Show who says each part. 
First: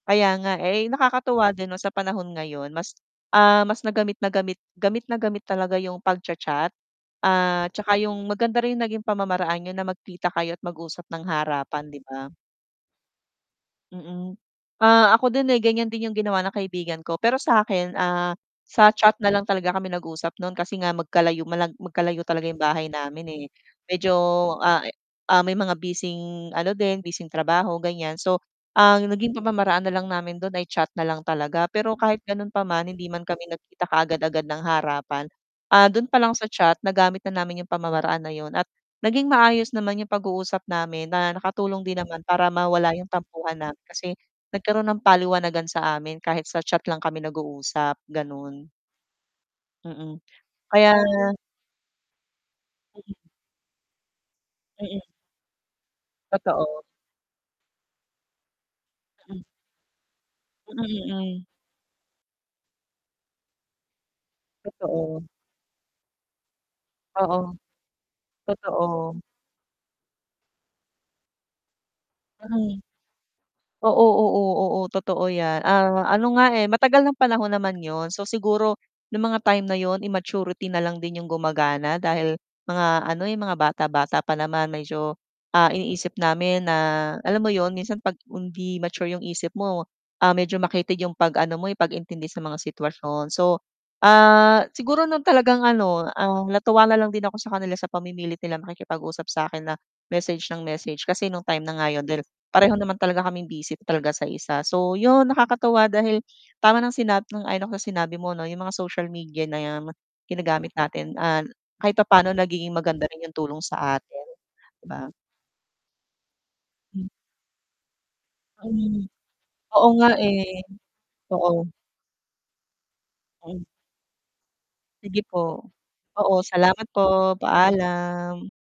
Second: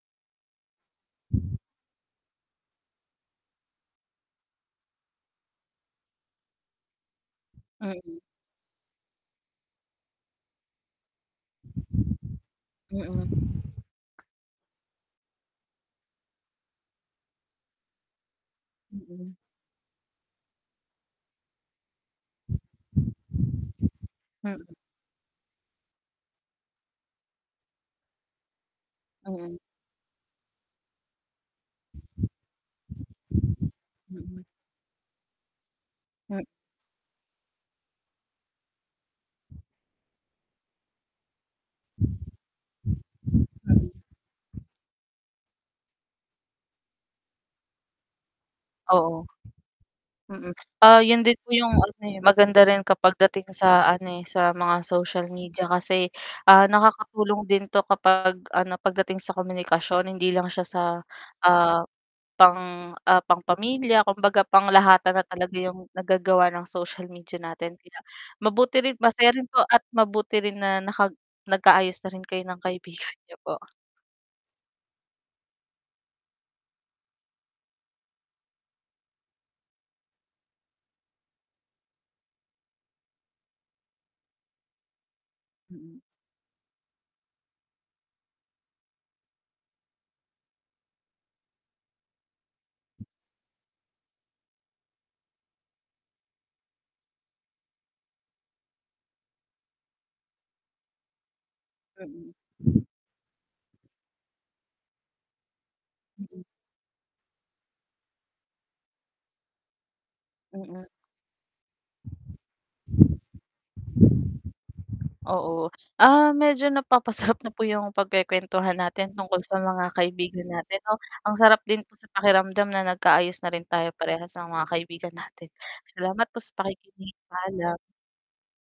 Speaker 1: Kaya nga eh, nakakatuwa din 'no sa panahon ngayon mas, ah, mas na gamit na gamit gamit na gamit talaga yung pagcha-chat, ah, 'tsaka yung
Speaker 2: Mm.
Speaker 1: maganda rin yung naging pamamaraan niyo na magkita kayo at mag-usap ng harapan, 'di ba?
Speaker 2: Mm.
Speaker 1: Mm. Ah, ako din eh, ganiyan din yung ginawa ng kaibigan ko, pero sa akin, ah, sa chat na
Speaker 2: Hmm.
Speaker 1: lang talaga kami nag-uusap no'n kasi nga magkalayo mala magkalayo talaga 'yong bahay namin eh, medyo
Speaker 2: Hmm.
Speaker 1: a e ah, may mga bising ano din, bising trabaho ganiyan, so, ang naging
Speaker 2: Mhm.
Speaker 1: pamamaraan na lang namin do'n ay chat na lang talaga, pero kahit ganun pa man hindi man kami nagkita
Speaker 2: Mm.
Speaker 1: kaagad-agad ng harapan, ah, dun pa lang
Speaker 2: Hmm
Speaker 1: sa chat nagamit na namin yung pamamaraan na yun at naging maayos naman yung pag-uusap namin na nakatulong din naman para mawala yung tampuhan namin
Speaker 2: Mm.
Speaker 1: kasi, nagkaroon ng paliwanagan sa amin kahit sa chat lang kami nag-uusap, ganun.
Speaker 2: Oo.
Speaker 1: Mm,
Speaker 2: Mm, ah, yun
Speaker 1: Kaya
Speaker 2: din po yung ano eh, maganda rin
Speaker 1: Hmm.
Speaker 2: kapag dating sa ano, eh, sa mga
Speaker 1: Mm.
Speaker 2: social media kasi, ah,
Speaker 1: Totoo.
Speaker 2: nakakatulong din 'to kapag ano 'pag dating sa
Speaker 1: Hmm.
Speaker 2: komunikasyon, hindi lang siya
Speaker 1: Mm,
Speaker 2: sa,
Speaker 1: mm.
Speaker 2: ah, pang ah, pangpamilya, kumbaga panglahatan
Speaker 1: Totoo.
Speaker 2: na talaga yung nagagawa ng social media
Speaker 1: Oo.
Speaker 2: natin, kaya mabuti rin
Speaker 1: Totoo.
Speaker 2: masaya rin po at mabuti rin na naka nag ka-ayos na rin kayo ng
Speaker 1: Mm.
Speaker 2: kaibigan niyo po.
Speaker 1: Oo oo oo totoo 'yan, ah, ano nga eh, matagal ng panahon naman 'yon, so siguro, yung mga time na yun immaturity na lang din 'yong gumagana dahil, mga ano, eh, mga bata-bata pa naman medyo, ah,
Speaker 2: Hmm.
Speaker 1: iniisip namin na alam mo yun? Minsan 'pag hindi mature 'yong isip mo, ah, medyo makitid yung pag-ano mo eh, pag-intindi sa mga sitwasyon so, ah, siguro 'no talagang ano, ah, natuwa na lang din ako sa kanila sa pamimilit nilang makikipag-usap sa akin na message nang message kasi nung time na nga 'yon dahil
Speaker 2: Mm.
Speaker 1: pareho naman talaga kaming busy talaga sa isa. So, 'yon, nakakatuwa dahil
Speaker 2: Mm.
Speaker 1: tama ng sinabi sang-ayon ako sa sinabi mo 'no, 'yong mga social media na ginagamit
Speaker 2: Mm.
Speaker 1: natin, ah, kahit papaano nagiging maganda rin yung tulong sa atin, 'di ba?
Speaker 2: Oo, ah, medyo
Speaker 1: Hmm.
Speaker 2: napapasarap na po yung pagkek'wentuhan
Speaker 1: Mhm.
Speaker 2: natin tungkol sa
Speaker 1: Oo
Speaker 2: mga
Speaker 1: nga
Speaker 2: kaibigan
Speaker 1: eh.
Speaker 2: natin 'no? Ang
Speaker 1: Oo.
Speaker 2: sarap din sa pakiramdam na nag kaayos na
Speaker 1: Ay.
Speaker 2: rin tayo parehas sa mga kaibigan
Speaker 1: Sige po.
Speaker 2: natin. Salamat
Speaker 1: Oo
Speaker 2: po sa
Speaker 1: salamat
Speaker 2: pakikinig.
Speaker 1: po,
Speaker 2: Paalam.
Speaker 1: paalam.